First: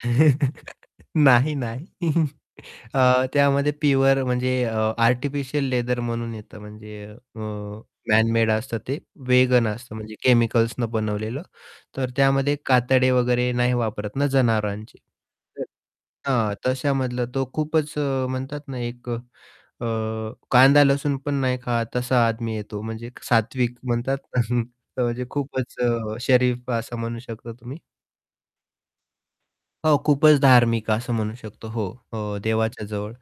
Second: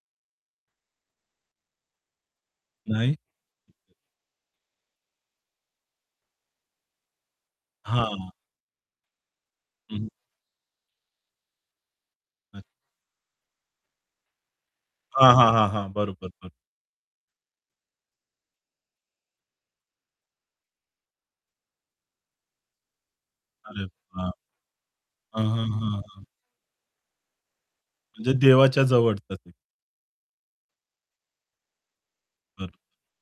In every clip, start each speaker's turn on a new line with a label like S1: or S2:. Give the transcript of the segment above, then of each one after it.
S1: नाही, नाही
S2: नाही.
S1: अ, त्यामध्ये प्युअर म्हणजे आर्टिफिशियल लेदर म्हणून येतं म्हणजे अ,
S2: हां.
S1: मॅनमेड असतं ते वेगन असतं
S2: हं.
S1: म्हणजे केमिकल्सनं बनवलेलं तर त्यामध्ये
S2: अच्छ
S1: कातडे वगैरे नाही वापरत ना जनावरांचे.
S2: हां, हां, हां,
S1: [unintelligible]
S2: हां, बरोबर, बरोबर.
S1: हां, तशामधलं तो खूपच म्हणतात ना, एक अ, कांदा-लसूण पण नाही खात तसा आदमी येतो म्हणजे सात्विक
S2: अरे,
S1: म्हणतात
S2: वाह!
S1: ना म्हणजे
S2: हं, हं,
S1: खूपच अ,
S2: हं.
S1: शरीफ असं म्हणू शकता तुम्ही.
S2: म्हणजे देवाच्या जवळचाच आहे.
S1: हो, खूपच धार्मिक असं म्हणू शकतो. हो अ,
S2: बरं.
S1: देवाच्याजवळ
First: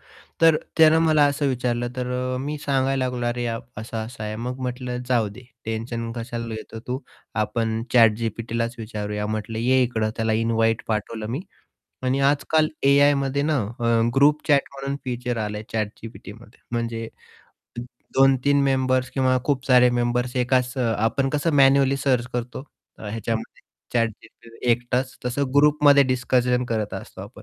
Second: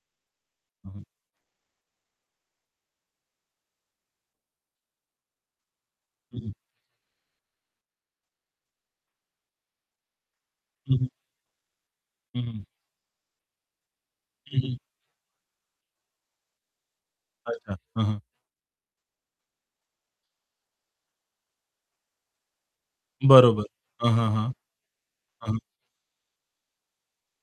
S1: तर त्यानं
S2: हं.
S1: मला असं विचारलं तर अ, मी सांगायला लागलो, अरे, असा-असा आहे मग म्हटलं जाऊदे, टेन्शन
S2: हं, हं.
S1: कशाला येतं? तू आपण ChatGPTलाच विचारूया. म्हटलं ये इकडं. त्याला इन्व्हाईट
S2: हं, हं.
S1: पाठवलं मी. आणि
S2: हं, हं.
S1: आजकाल एआयमध्ये ना अ, ग्रुप
S2: हं,
S1: चॅट
S2: हं.
S1: म्हणून फीचर आलंय ChatGPTमध्ये म्हणजे,
S2: अच्छा, हं, हं.
S1: 2-3 मेंबर्स किंवा खूप सारे मेंबर्स एकाच आपण कसं मॅन्युअली सर्च करतो ह्याच्यामध्ये
S2: बरोबर, हं, हं, हं.
S1: ChatGPT एकटाच तसं
S2: हं.
S1: ग्रुपमध्ये डिस्कशन करत असतो आपण.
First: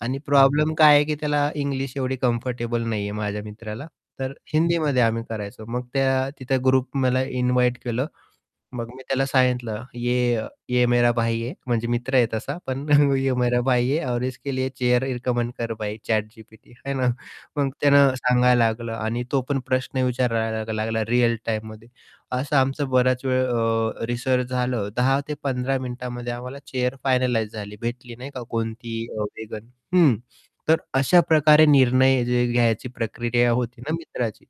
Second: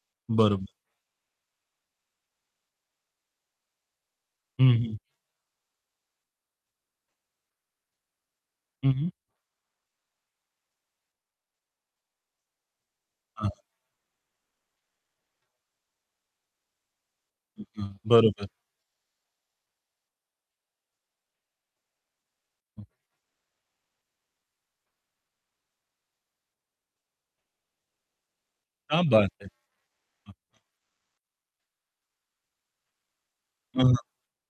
S1: आणि
S2: बरोबर.
S1: प्रॉब्लेम काय आहे, की त्याला इंग्लिश एवढी कम्फर्टेबल नाहीये माझ्या मित्राला. तर
S2: हं, हं.
S1: हिंदीमध्ये आम्ही करायचो मग त्या तिथे ग्रुप मला इन्व्हाईट केलं. मग
S2: हं,
S1: मी
S2: हं.
S1: त्याला सांगितलं ये ये मेरा भाई हे म्हणजे मित्र आहे तसा पण ये
S2: हां.
S1: मेरा भाई है और उसके लिए चेअर रिकमेंड कर भाई ChatGPT आहे ना. मग
S2: [unintelligible]
S1: त्यानं
S2: बरोबर.
S1: सांगायला लागलं आणि तो पण प्रश्न विचारायला लागला रिअल टाईममध्ये. असं
S2: हं.
S1: आमचं बराच वेळ अ, रिसर्च झालं 10 ते 15 मिनिटामध्ये आम्हाला चेअर फायनलाईज झाली, भेटली नाही का कोणती
S2: कया बात हे! हं,
S1: वेगन. हं,
S2: हं.
S1: तर अशा प्रकारे निर्णय जे घ्यायची प्रक्रिया
S2: हं,
S1: होती ना
S2: हं.
S1: मित्राची.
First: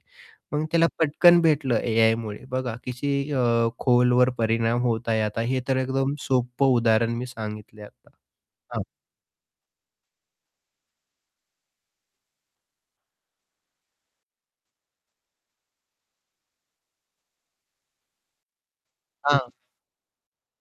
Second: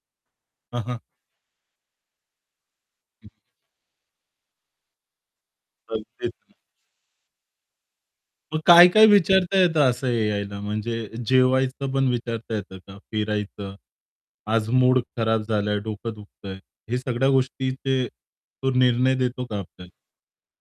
S1: मग
S2: हां,
S1: त्याला
S2: हां.
S1: पटकन भेटलं एआयमुळे. बघा कशी
S2: [unintelligible]
S1: अ, खोलवर परिणाम होत आहे आता. हे तर एकदम
S2: अगदीच
S1: सोपं उदाहरण मी सांगितलंय आता.
S2: मग
S1: हां.
S2: काय-काय विचारता येतं असं एआयला म्हणजे जेवायचं पण विचारता येतं का? फिरायचं, आज मूड खराब झालंय, डोकं दुखतंय, हे सगळ्या गोष्टीचे तो निर्णय देतो
S1: हां.
S2: का आपल्याला?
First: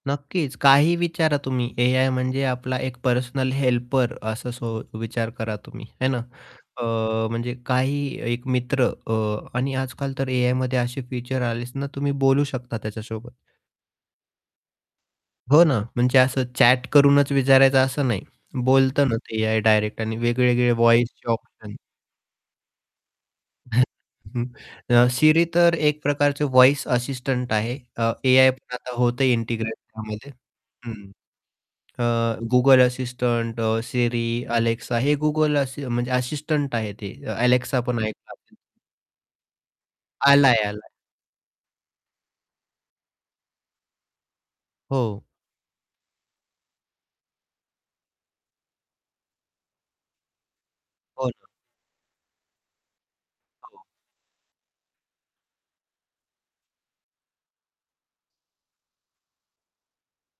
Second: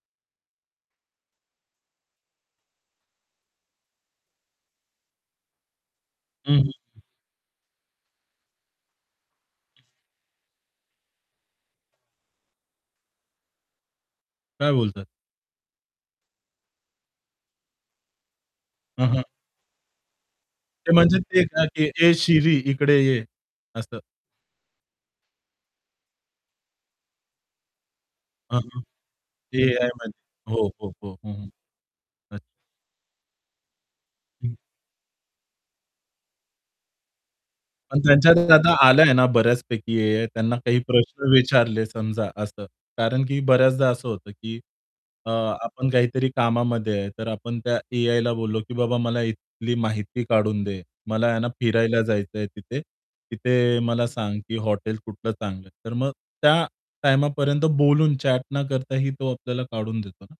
S1: नक्कीच काही विचारा तुम्ही एआय म्हणजे आपला एक पर्सनल हेल्पर असं विचार करा तुम्ही आहे ना
S2: हं,
S1: अ,
S2: हं.
S1: म्हणजे काही एक मित्र अ, आणि आजकाल तर एआयमध्ये असे फीचर आले ना तुम्ही बोलू शकता त्याच्यासोबत.
S2: काय बोलताय?
S1: हो ना म्हणजे असं चॅट करूनच विचारायचं असं नाही. बोलत
S2: हं,
S1: ना
S2: हं.
S1: ते एआय डायरेक्ट आणि वेगवेगळे
S2: ते
S1: व्हॉईस
S2: म्हणजे
S1: चे
S2: ते, का
S1: ऑप्शन.
S2: "ए शिरी इकडे ये" असं.
S1: Siri तर एक प्रकारचे व्हॉईस असिस्टंट आहे अ, एआय
S2: हां,
S1: पण
S2: हां,
S1: आता होतं
S2: ते
S1: इंटिग्रेट
S2: एआयमध्ये.
S1: त्यामध्ये
S2: हो, हो,
S1: हं.
S2: हो, हो
S1: आह,
S2: अच्छ
S1: Google असिस्टंट, Siri,
S2: हं.
S1: Alexa हे Google म्हणजे असिस्टंट आहे ते Alexa
S2: पण
S1: पण ऐकला
S2: त्यांच्यात
S1: [unintelligible]
S2: डेटा आल्या ना बऱ्याचपैकी एआय त्यांना
S1: आलाय,
S2: काही
S1: आलाय.
S2: प्रश्न विचारले समजा असं कारण, की बऱ्याचदा असं होतं, की
S1: हो.
S2: अ, आपण काहीतरी कामामध्ये आहे तर आपण त्या एआयला बोललो, की बाबा मला इथली माहिती काढून दे. मला
S1: हो
S2: आहे
S1: ना.
S2: ना फिरायला जायचंय तिथे तिथे
S1: हो.
S2: मला सांग, की हॉटेल कुठलं चांगलं आहे. तर मग त्या टाईमापर्यंत बोलून चॅट न करताही तो आपल्याला काढून देतो ना.